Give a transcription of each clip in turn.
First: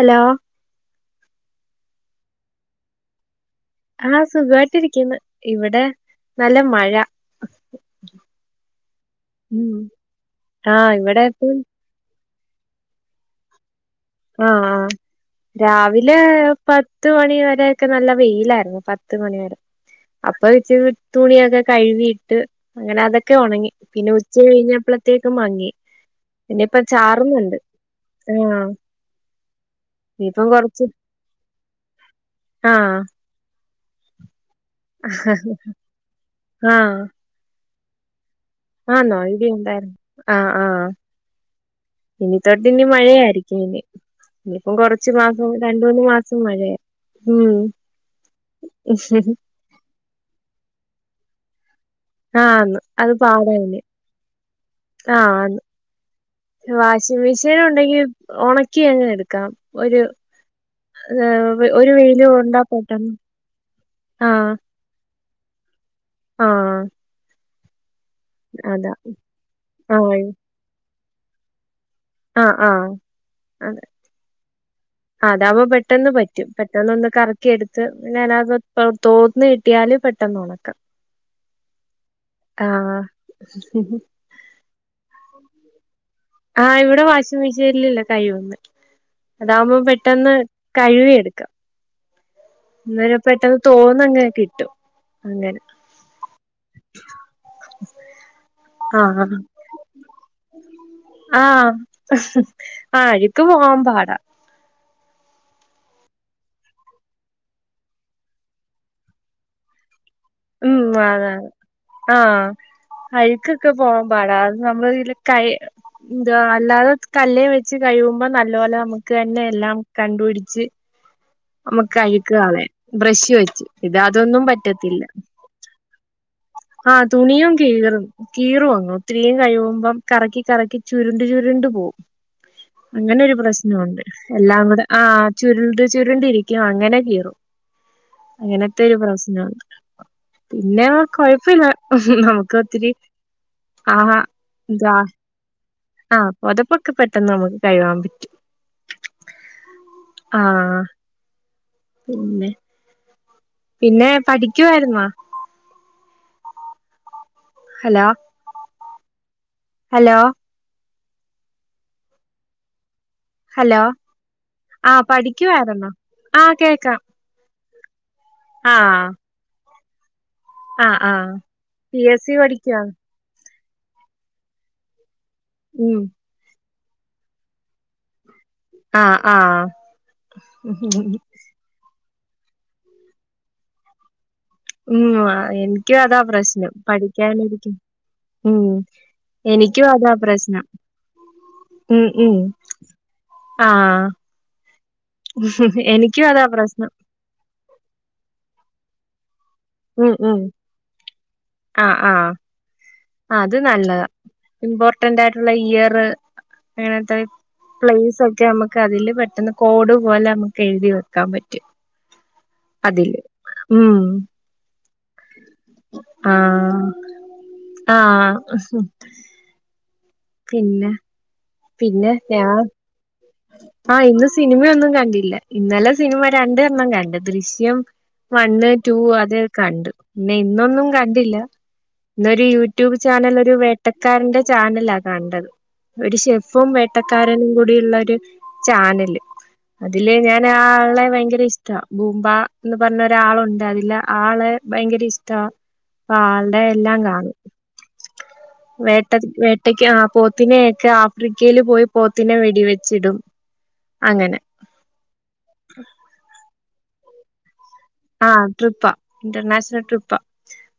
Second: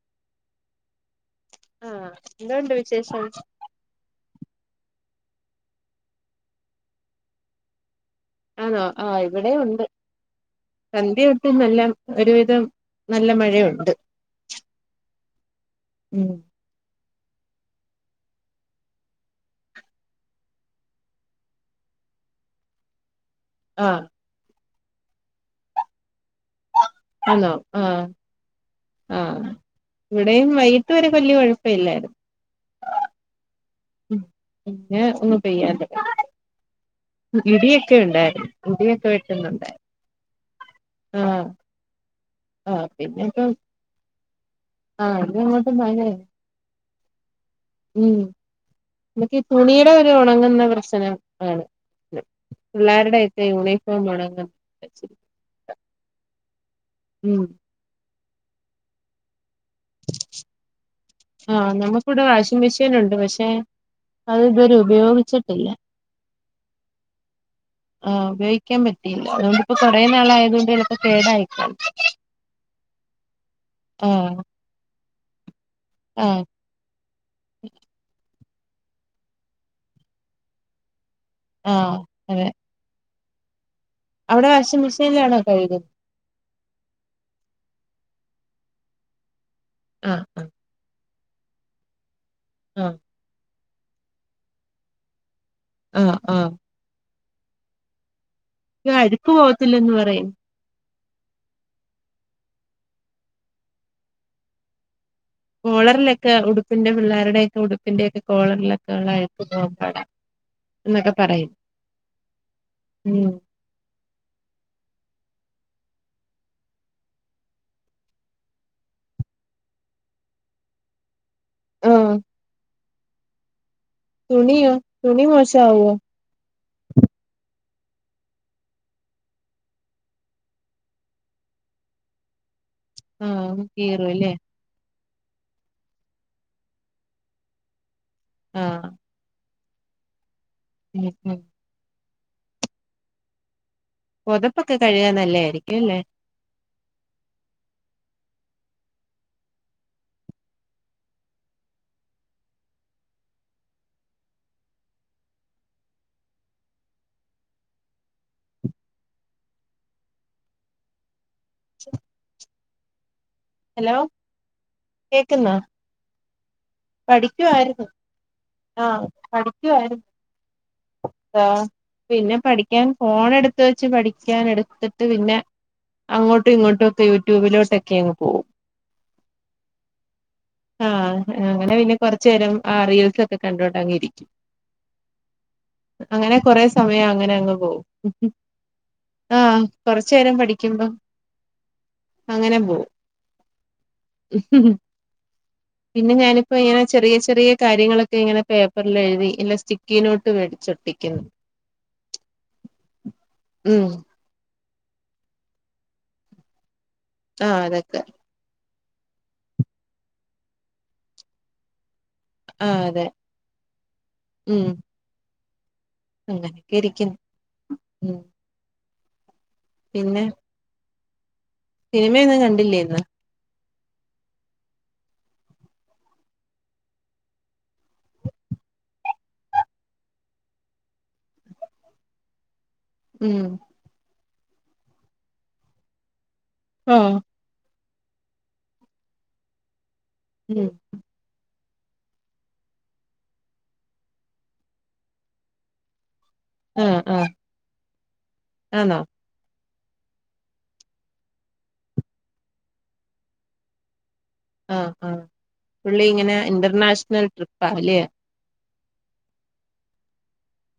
Hello ആഹ് എന്തോണ്ട് വിശേഷം ആഹ് സുഖായിട്ടിരിക്കുന്നു ഇവിടെ നല്ല മഴ ആണോ ആഹ് ഇവിടേം ഉം ഉണ്ട് ആഹ് ഇവിടെ സന്ധ്യ തൊട്ട് ഇപ്പം നല്ലോം ഒരുവിധം നല്ല മഴയുണ്ട് ആഹ് ആ ഹ് രാവിലെ ഉം പത്ത് മണിവരെയൊക്കെ നല്ല വെയിലായിരുന്നു പത്ത് മണിവരെ അപ്പൊ വച്ച് തുണിയൊക്കെ കഴുകിയിട്ട് അങ്ങനെ അതൊ ക്കെ ഉണങ്ങി ആഹ് പിന്നെ ഉച്ച കഴിഞ്ഞപ്പളത്തേക്ക് മങ്ങി പിന്നപ്പ ചാർ ആന്നോ ആഹ് ആഹ് ഇവിടെയും ഇനിയിപ്പം കൊറച്ച് വൈകിട്ട് വരെ വല്ലിയ കുഴപ്പല്ലായിരുന്നു ആഹ് പിന്നെ ഒന്ന് പെയ്യാൻ തൊടങ്ങി ഇടിയൊക്കെ ഉണ്ടായിരുന്നു ഇടിയൊക്കെ ആണോ ഇടി വെട്ടുന്നുണ്ടായിരുന്നു ഉണ്ടായിരുന്നോ ആഹ ആഹ് ആഹ് ഇനി തൊട്ട് ഇനി ആഹ് പിന്നെ ഇപ്പം മഴയായിരിക്കും ഇനി ഇപ്പം കൊറച്ചു ആഹ് ഇത് മാസം അങ്ങോട്ട് രണ്ട് മൂന്ന് മഴയാ മാസം മഴയ ഉ ഉം നമക്ക് ഈ തുണിയുടെ ഒരു ഉണങ്ങുന്ന പ്രശ്നം ആണ് ആഹ് അന്ന് അത് പിള്ളേരുടെയൊക്കെ പാട തന്നെ യൂണിഫോം ഉണങ്ങുന്ന ആഹ ആണ് വാഷിംങ് ഉം മെഷീൻ ഉണ്ടെങ്കി ഉണക്കി അങ്ങനെ എടുക്കാം ഒരു ഏ ആഹ് ഒരു നമുക്കിവിടെ വെയിലും കൊണ്ട വാഷിംഗ് മെഷീൻ പെട്ടന്ന് ഉണ്ട് പക്ഷെ അത് ഇതുവരെ ഉപയോഗിച്ചിട്ടില്ല ആഹ ആഹ് ഉപയോഗിക്കാൻ പറ്റിയില്ല അതു കൊണ്ടിപ്പോ കൊറേ ആഹ് നാളായത് കൊണ്ട്. കേടായിക്ക [unintelligible] ആഹ് ആഹ് അതെ. ഏഹ്. ആഹ് അതാവുമ്പോ പെട്ടെന്ന് പറ്റും. പെട്ടെന്ന് ഒന്ന് കറക്കിയെട്ത്ത് പിന്നെ അ [unintelligible] നാത്ത് തോർന്ന് കിട്ടിയാല് പെട്ടെന്ന് ഉണക്ക. ആഹ് അതെ. ആഹ്. അവിടെ വാഷിം മെഷീന്ലാണോ കയ്കു ആഹ് ഇവിടെ വാഷിംഗ് മിഷീന്ലല്ലേ കയ്കുന്ന അതാവുമ്പം ആഹ് പെട്ടെന്ന്. ആഹ് കഴുവിയെട്ക്കാം. എന്ന [unintelligible] പെട്ടെന്ന് തോർന്നങ്ങനെ കിട്ടും അങ്ങനെ. ആഹ് ആഹ്. ആഹ് അഴ്‌ക്ക് പോകത്തില്ലന്ന് പറയും. ആഹ് ആഹ് അഴ്‌ക്ക് പോവാൻ പാടാ. കോളറ്ലൊക്കെ ഉടുപ്പിന്റെ പിള്ളേരുടെക്കെ ഉടുപ്പിന്റെ ഒക്കെ കോളറ്ലൊക്കെ ഉള്ള അഴ്‌ക്ക് പോകൻ പാടാ. ഉം എന്നൊക്കെ അതെ പറയും അത ആഹ് ഉം അഴ്ക്ക്‌. ക്ക് ‌പോകാൻ പാടാ അ നമ്മൾ ഇതിൽ കൈ ന്തോ അല്ലാതെ കല്ലെ വെച്ച് കഴുകുമ്പം നല്ലോലെ നമുക്കെന്നെ എല്ലാം കണ്ടു പിടിച്ച്. നമ്മുക്ക് ആഹ് അഴ്‌ക്ക്‌ കളയാ ബ്രഷ് വെച്ച് ഇത് അതൊന്നും തുണിയോ പറ്റത്തില്ല. തുണി മോശാവോ ആഹ് തൂണിയും കീറും. കീറു അങ്ങ് ഇത്തിരി കഴിയുമ്പോ കറക്കി കറക്കി ചുരുണ്ട് ചുരുണ്ട് പോവും. അങ്ങനെ ഒരു ആഹ് പ്രശ്നൊണ്ട് കീറും അല്ലേ എല്ലാം കൂടെ ആ ചുരുണ്ട് ചുരുണ്ട്. ണ്ടിരിക്ക അങ്ങനെ കീറും അങ്ങനത്തെ ആഹ് ഒരു പ്രശ്നാണ്. പിന്നെ ഉം ഉം കൊഴപ്പില്ല നമുക്ക് ഒത്തിരി. ആഹാ പൊതപ്പൊക്കെ എന്താ കഴുകാൻ നല്ലായിരിക്ക്യുല്ലെ? ആഹ് പൊതപ്പൊക്കെ പെട്ടെന്ന് നമുക്ക് കഴുകാൻ പറ്റും ആഹ്. പിന്നെ. പിന്നെ പഠിക്ക്യുവായിര്ന്നോ? Hello hello. [inaudible] ഹലോ ആഹ് പഠിക്ക്യുവായിര്ന്നോ ആ കേക്കാം. പഠിക്ക്യുവായിര്ന്നു ആഹ ആഹ് പഠിക്ക്യുവായിര് ആഹ് പി എസ് സി പിന്നെ പഠിക്കുവാ പഠിക്ക്യാൻ. ഫോൺ എട്ത്ത് വെച്ച് പഠിക്ക്യാൻ എടുത്ത്ട്ട് പിന്നെ. ഉം. അങ്ങോട്ടും ഇങ്ങോട്ടൊക്കെ യൂട്യൂബിലോട്ടൊക്കെ അങ്ങ് പോകും. ആഹ് ആഹ്. ആഹ് അങ്ങനെ പിന്നെ കൊറച്ചു നേരം ആ റീൽസ് ഒക്കെ കണ്ടോണ്ടങ്ങിരിക്കും. ഉം ആഹ് എന്ക്ക്യു അതാ പ്രശ്നം സമയം അങ്ങനെ അങ്ങ് പഠിക്ക്യാനിരിക്കും പോകും ഉം. ആഹ് എനിക്ക്യു കൊറച്ചു അതാ നേരം പ്രശ്നം. പഠിക്കുമ്പം ഉം ഉം അങ്ങനെ പോ ആഹ്. പിന്നെ എനിക്കും അതാ ഞാനിപ്പോ ഇങ്ങനെ പ്രശ്നം ചെറിയ ചെറിയ. കാര്യങ്ങളൊക്കെ ഇങ്ങനെ പേപ്പറില് എഴുതി ഇലെസ്റ്റി ഉം ഉം ആഹ് ആഹ് അത് ഉം നല്ലതാ ഇമ്പോർട്ടന്റ് ആയിട്ടുള്ള ഇയറ് അങ്ങനത്തെ ആഹ് അതൊക്കെ പ്ലേയ്സൊ റ്റ് നമ്മക്ക് അതില് പെട്ടന്ന് കോഡു പോലെ നമ്മക്ക് എഴുതി വെക്കാൻ പറ്റും ആഹ് അതെ അതില് ഉം ഉം അങ്ങനെയൊക്കെ ആഹ് ഇരിക്കുന്നു ഉം ആഹ് പിന്നെ പിന്നെ പിന്നെ സിനിമയൊന്നും ഞാൻ കണ്ടില്ലേ ഇന്ന് ആഹ് ഇന്ന് സിനിമയൊന്നും കണ്ടില്ലാ ഇന്നലെ സിനിമ രണ്ടണ്ണം കണ്ട് ദൃശ്യം വണ്ണ് റ്റൂ അത് കണ്ട് പിന്നെ ഇന്നൊന്നും കണ്ടില്ലാ ഇന്നൊരു യൂറ്റ് ട്യൂബ് ചാനൽ ഉം ഒരു വേട്ടക്കാരന്റെ ചാനലാ കണ്ടത് ഒരു ഷെഫും ആഹ് വേട്ടക്കാരനും കൂടിയുള്ളൊരു ചാനല് അതില് ഞാൻ ആ ഉം ആളെ ഭയങ്കര ഇഷ് റ്റാ ബൂംമ്പാന്ന് പർഞ്ഞൊരാളൊണ്ട് അതിലാ ആളെ ഭയങ്കര ഇഷ്ട്ടവാ അപ്പ ആൾ ടെ എല്ലാം ആഹ് ആഹ് കാണും ആണോ വേട്ടൻ വേ ട്ടക്ക് ആഹ് പോത്തിനെയൊക്കെ ആഫ്രിക്കയിൽ പോയി പോത്തിനെ വെടിവെച്ചിടും അങ്ങനെ ആഹ് ആഹ് പുള്ളി ഇങ്ങനെ ഇന്റർനാഷണൽ ട്രിപ്പാല്ലേ ആഹ് ട്രിപ്പാ ഇന്റർനാഷണൽ ട്രിപ്പാ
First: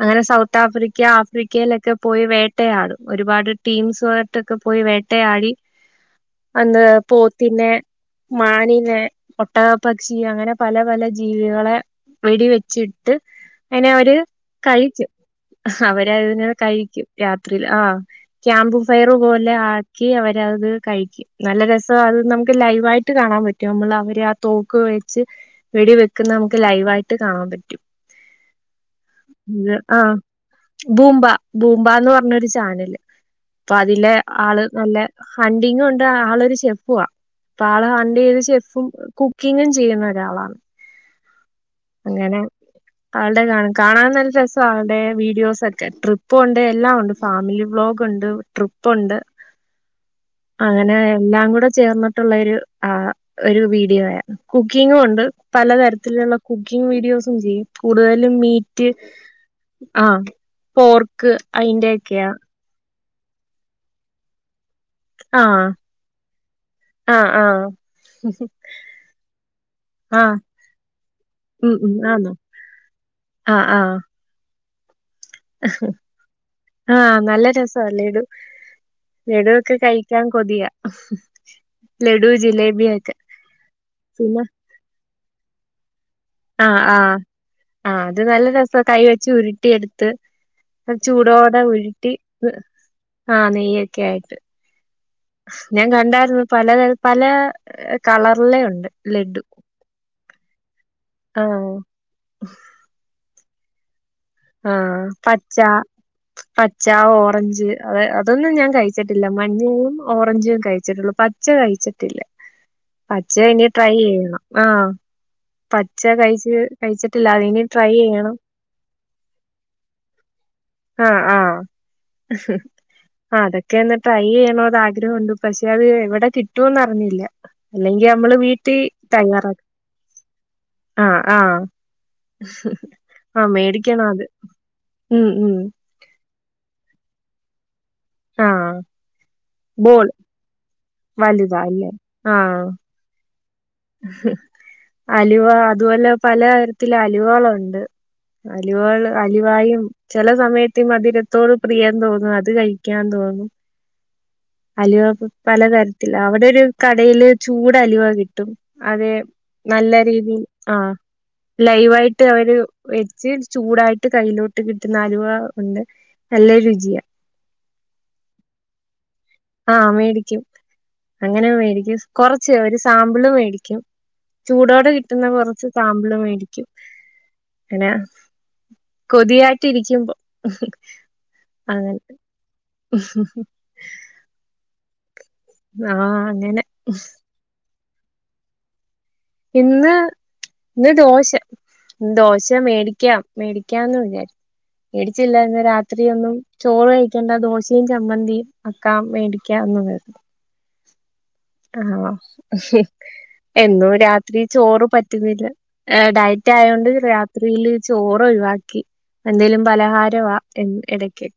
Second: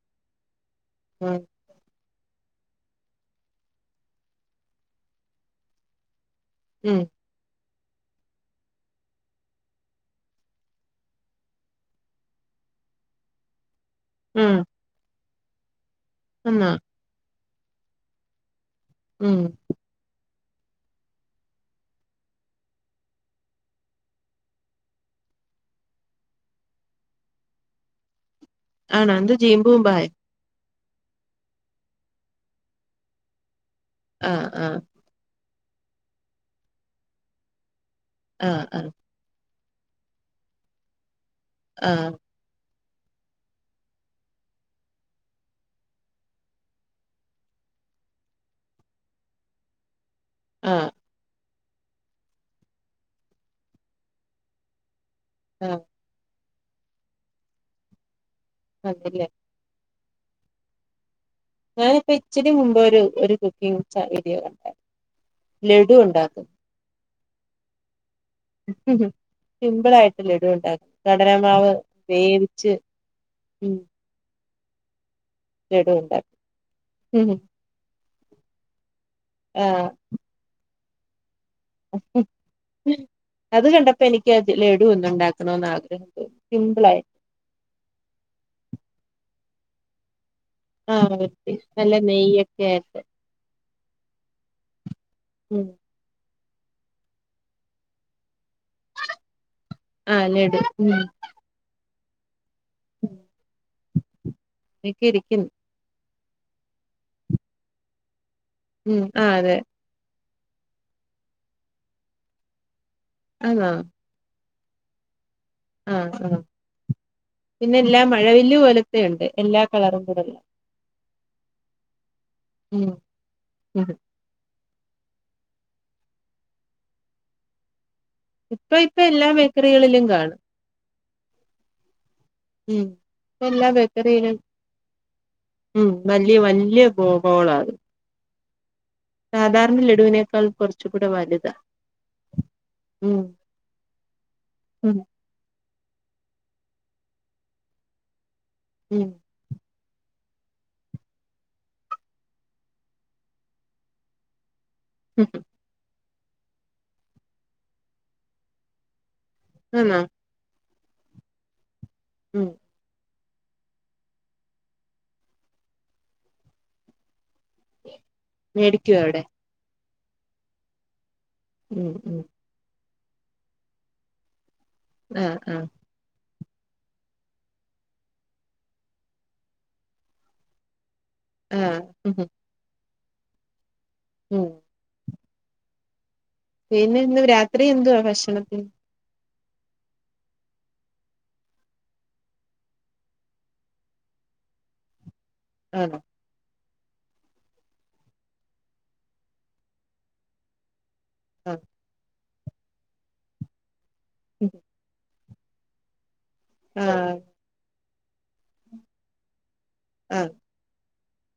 അങ്ങനെ സൗത്ത് ആഫ്രിക്ക ഉം ആഫ്രിക്കയിലൊക്കെ പോയി വേട്ടയാടും ഒരുപാട് ടീംസുവായിട്ടൊക്കെ പോയി വേട്ടയാടി അന്ന് ഉം പോത്തിന്നെ മാനിനെ ഒട്ടക പക്ഷി അങ്ങനെ പല പല ജീവികളെ വെടി വെച്ചിട്ട് അയിനെ ഒരു ഉം കഴിക്കും അവരതിനെ ആന്നോ കഴിക്കും രാത്രീല് ആഹ് ക്യാമ്പ് ഫയറ് ഉം പോലെ ആക്കി അവരത് കഴിക്കും നല്ല രസവാ അത് നമുക്ക് ലൈവായിട്ട് കാണാൻ പറ്റും നമ്മള് അവരെ ആ തോക്ക് വെച്ച് വെടി വെക്കുന്നെ നമ്മക്ക് ലൈവായിട്ട് കാണാൻ പറ്റും ആണോ എന്ത് [unintelligible] ജീമ്പൂമ്പായോ ആഹ് ബൂമ്പാ ബൂമ്പാന്ന് പറഞ്ഞൊരു ചാനല് അപ്പൊ അതിലെ ആഹ് ആള് ആഹ് നല്ലേ ഹണ്ടിങ്ങുണ്ട് ആളൊരു ഷെഫുവാ അപ്പൊ ആള് ഹണ്ട് ചെയ്ത് ആഹ് ഷെഫും ആഹ് കുക്ക് ക്കിങ്ങും ചെയ്യുന്ന ഒരാളാണ് ആഹ് അങ്ങനെ ആൾടെ കാ കാണാൻ നല്ല രസാ ആളുടെ വീഡിയോസൊക്കെ ട്രിപ്പൊണ്ട് എല്ലാം ഒണ്ട് ഫാമിലി വ്ളോഗ്ണ്ട് ട്രിപ്പുണ്ട് ആഹ് അങ്ങനെ എല്ലാം കൂടെ ചേർന്നിട്ടുള്ളാരു ആഹ് ഒരു വീഡിയോയാ കുക്കിങ്ങും ഉണ്ട് ആഹ് പലതരത്തിലുള്ള കുക്കിംഗ് വീഡിയോസും ചെയ്യും കൂടുതലും മീറ്റ് അതല്ലേ ആഹ് പോർക്ക് ക്ക് അയ് ഞാനിപ്പോ ഇച്ചിരി മുമ്പ് ഒരു ഒരു കുക്കിംഗ് ച വീഡിയോ കണ്ടായിരുന്നു ആഹ് ലഡു ഉണ്ടാക്കും ആഹ് ആഹ് സിംമ്പിൾ ആയിട്ട് ആഹ് ലഡുവുണ്ടക്കും കടലമാവ് ഉം ഉം ആന്നോ വേവിച്ച് ആഹ് ഉം ആഹ് ലഡു ഉണ്ടാക്കും ആഹ് നല്ല രസാലഡു ലഡു ഒക്കെ കഴി- ആഹ് കഴിക്കാൻ കൊതിയാ ലഡു ജിലേബിയൊക്കെ അത് കണ്ടപ്പോ എനിക്ക് പിന്നെ ലഡു ഒന്ന് ഉണ്ടാക്കണന്ന് ആഗ്രഹം തോന്നി ആഹ് സിമ്പിളായി ആഹ് ആഹ് അത് നല്ല രസാ കൈ വെച്ച് ഉരുട്ടി എടുത്ത് ആഹ് വരട്ടി ചൂടോടെ നല്ല ഉരുട്ടി നെയ്യൊക്കെ ആയിട്ട് ആഹ് നെയ്യൊക്കെ ആയിട്ട് ഉം ഞാൻ കണ്ടായിരുന്നു പലതരത്തി- പല കളറിലെ ഉണ്ട് ലഡു ആഹ് ലഡു ഉം ആഹ് ഒക്കെ ആഹ് ഇരിക്കുന്നു പച്ച പച്ച ഓറഞ്ച് അതൊന്നും ഞാൻ ഉം കഴിച്ചിട്ടില്ല ആഹ് അതെ മഞ്ഞയും ഓറഞ്ചും കഴിച്ചിട്ടുള്ളൂ പച്ച കഴിച്ചിട്ടില്ല പച്ച ഇനി ആന്നോ ട്രൈ ചെയ്യണം ആഹ് പച്ച ആഹ് ആഹ് കഴിച്ച് കഴിച്ചിട്ടില്ല അതിനി പിന്നെ ട്രൈ എല്ലാ ചെയ്യണം മഴവില്ല് പോലത്തെയുണ്ട് എല്ലാ കളറും കൂടെള്ള ആഹ് ആഹ് ഉം അതൊക്കെ ഉം എന്നിട്ടായി ട്രൈ ചെയ്യണോന്ന് ആഗ്രഹമുണ്ട് പക്ഷെ അത് എവിടെ കിട്ടുവെന്ന് അറിഞ്ഞില്ല അല്ലെങ്കി നമ്മള് ഇപ്പൊ വീട്ടിൽ ഇപ്പൊ തയ്യാറാക്കും [unintelligible] കാണും ആഹ് ആഹ് ഉം ഇപ്പ ആഹ് എല്ലാ മേടിക്കണം അത് ബേക്കറിയിലും ഉം ഉം വല്യ വല്യ [unintelligible] അത് ആഹ് സാധാരണ ബോൾ ലഡുവിനേക്കാൾ കുറച്ച് കൂടെ വലുതാ അല്ലേ ആഹ് ഉം ഉം അലുവ അതുപോലെ പലതരത്തിൽ അലുവകളുണ്ട് ഉം അലുവോള് അലുവായും ചില സമയത്ത് ഈ മധുരത്തോട് പ്രിയം തോന്നും അത് കഴിക്കാൻ തോന്നും [inaudible] അലുവ പലതരത്തില് അവിടെ ഒരു കടയില് ചൂട് അലുവ കിട്ടും അതെ നല്ല ആന്നോ രീതിയിൽ ആഹ് ലൈവായിട്ട് ഉം അവര് ചൂടായിട്ട് കയ്യിലോട്ട് കിട്ടുന്ന അലുവ ഉണ്ട് നല്ല രുചിയ മേടിക്കുമോ അവിടെ ആഹ് മേടിക്കും അങ്ങനെ ഉം മേടിക്കും ഉം കൊറ ച്ച് ഒരു സാമ്പിള് മേടിക്കും ചൂടോടെ കിട്ടുന്ന ആഹ് കുറച്ച് ആഹ് സാമ്പിളും മേടിക്കും അങ്ങനെ കൊതിയായിട്ട് ഇരിക്കുമ്പം ആഹ് [inaudible] ഉം ആഹ് അങ്ങനെ പിന്നെ ഇന്ന് രാത്രി എന്തുവാ ഭക്ഷണത്തിന് ഇന്ന് ഇന്ന് ദോശ ദോശ മേടിക്ക മേടിക്കാന്ന് വിചാരി- മേടിച്ചില്ല എന്ന് ആണോ രാത്രി ഒന്നും ചോറ് കഴിക്കേണ്ട ദോശയും ചമ്മന്തിയും അക്കാം മേടിക്കാം എന്ന് [unintelligible] [unintelligible] ആഹ് എന്നും രാത്രി ചോറ് പറ്റുന്നില്ല ഡയറ്റ് ആ ആയതോണ്ട് രാത്രിയില് ചോറ് ഒഴിവാക്കി എന്തേലും ആ പലഹാരവാ എ ഇടയ്ക്ക്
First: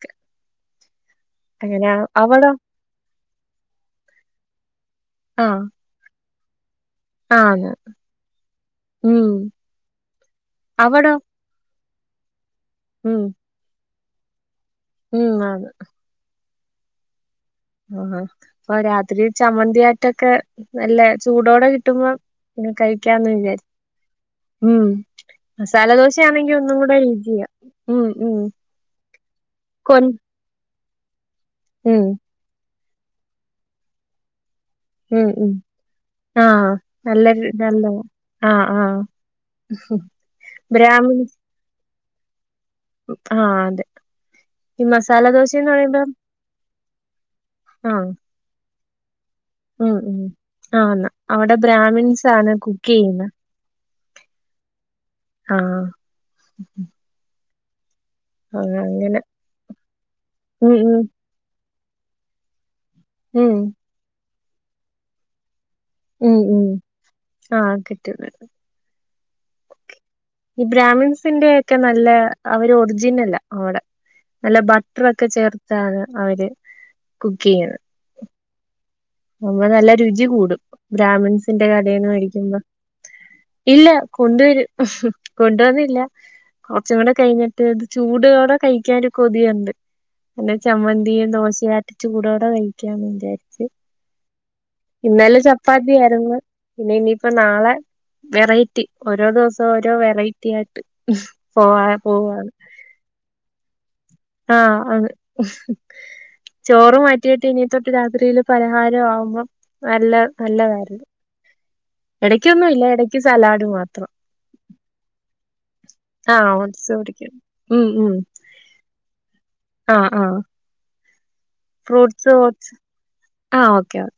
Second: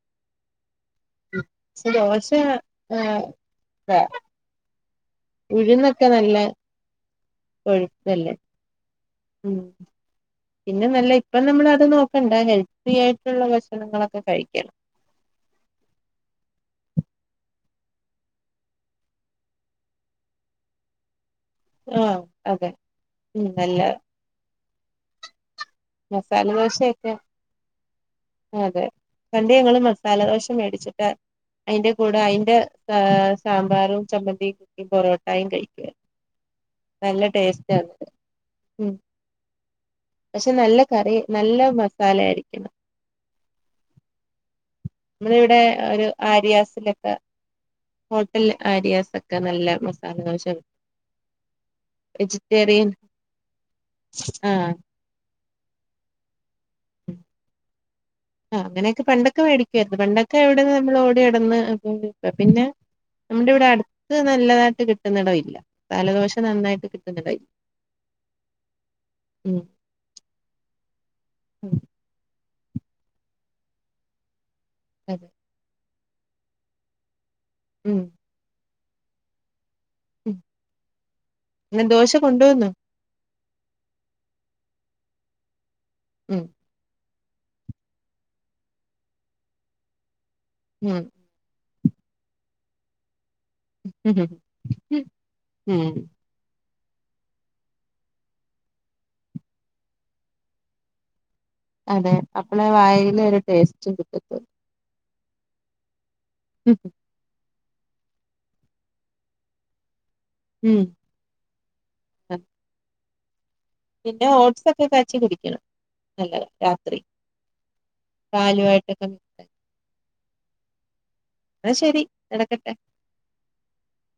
സ ദോഷാ അവിടോ [unintelligible] ആഹ് ഉഴുന്നൊക്ക നല്ല ആന്ന് കോയ്‌പ്പല്ലെ ഉം പിന്നെ നല്ല അവിടോ ഇപ്പം നമ്മള് അത് നോക്കണ്ട ഹെൽത്തി ഉം ആയിട്ടുള്ള ഭക്ഷണങ്ങളൊക്ക കഴിക്കണം ഉം അതെ ഉം ഇപ്പൊ രാത്രി ചമ്മന്തിയായിട്ടൊക്കെ നല്ല ചൂടോടെ ആ കിട്ടുമ്പം അതെ കഴിക്കാന്ന് ഉം വിചാരി നല്ല ഉം മസാല മസാല ദോശയാണെങ്കി ഒന്നും കൂടെ ദോശയൊക്കെ രുചിയാ ഉം ഉം അതെ പണ്ട് ഞങ്ങള് കൊൻ മസാലദോശ മേടിച്ചിട്ട് അയിന്റെ ഉം കൂടെ അയിന്റെ സാമ്പാറും ചമ്മന്തി ഉം പൊറോട്ടായും ഉം കഴിക്കും ആഹ് നല്ല നല്ലൊരു ടേസ്റ്റ അത് ഉം ഉം പക്ഷെ നല്ല കറി നല്ല മസാല ആയിരിക്കണം ആ അതെ ഈ മസാല നമ്മള് ഇവടെ ദോശന്ന് ഒരു ആരിയാസിലൊക്ക ആ ഹോട്ടല് ആരിയാസ് ഒക്ക നല്ല ഉം മസാലദോശ ആന്ന് അവിടെ ബ്രാഹ്മിൻസ് ആണ് കുക്ക് വെജിറ്റേറിയൻ ചെയ്യുന്നെ ആ ആഹ് ആ ആഹ് അങ്ങനെയേക്കെ അങ്ങനെ പണ്ടൊക്കെ വെടിക്കുവായിരുന്നു പണ്ടൊക്കെ ഇവടെന്ന് ഉം നമ്മള് ഉം ഓടി നടന്ന് പിന്നെ നമ്മുടെ ഉം ഇവടെ അട്ത്ത് നല്ലതായിട്ട് കിട്ടുന്നടമില്ല മസാല ദോശ ഉം ഉം നന്നായിട്ട് കിട്ടുന്നി [unintelligible] ആഹ് കിട്ടും ഉം ഈ ബ്രാഹ്മൺസിന്റെ ഒക്കെ ഉം നല്ല അവര് ഒർജിനല അവടെ നല്ല ഭ ത്രോക്ക അതെ ചേർത്താണ് അവര് കുക്ക് ചെയ്യുന്നെ ഉം അപ്പ നല്ല രുചി ഉം കൂടും ബ്രാഹ്മിൺസിന്റെ പിന്നെ കടെന്ന് ദോശ മേടിക്കുമ്പം കൊണ്ടുവന്നോ ഇല്ല കൊണ്ടുവരും കൊണ്ടുവന്നില്ല ഉം കൊർച്ചും കൂടെ കഴിഞ്ഞ് റ്റേത് ചൂടോടെ കഴിക്കാൻ ഒര് കൊതിയുണ്ട് പിന്നെ ഉം ചമ്മന്തിയും ദോശ ചുടോടെ കഴിക്യാന്ന് വിചാര്ച്ച് ഉം ഉം ഇന്നലെ ചപ്പാത്തി ഉം ആയിരുന്ന് പിന്നെ ഇനിയിപ്പം നാളെ വെറൈറ്റി ഓരോ ദിവസം ഓരോ വെറൈറ്റി ആയിട്ട് പോവാ അതെ പോവാണ് അപ്പളാ വായേല് ഒര് ടേസ്റ്റ് കിട്ടത്തു ആ അതെ ഉം ചോറ് മ റ്റിയിട്ട് ഇനി തോട്ട് രാത്രിയില് പലഹാരം ആവുമ്പം നല്ല ഉം നല്ലതായിരുന്നു അതെ. എടയ്ക്കൊന്നും ഇല്ല എടയ്ക്ക് സലാഡ് മാത്രം പിന്നെ ഓട്സക്കെ കാച്ചി കുടിക്കണം ആ നല്ലതാ ഓട്സ് രാത്രി കുടിക്കും ഉം ഉം പാലുവായിട്ടൊക്ക ആ ആ ന്നാ ശരി ഫ്രൂട്ട്സ് ഓട്സ് നടക്കട്ടെ ആ ഓക്കേ ഓക്കെ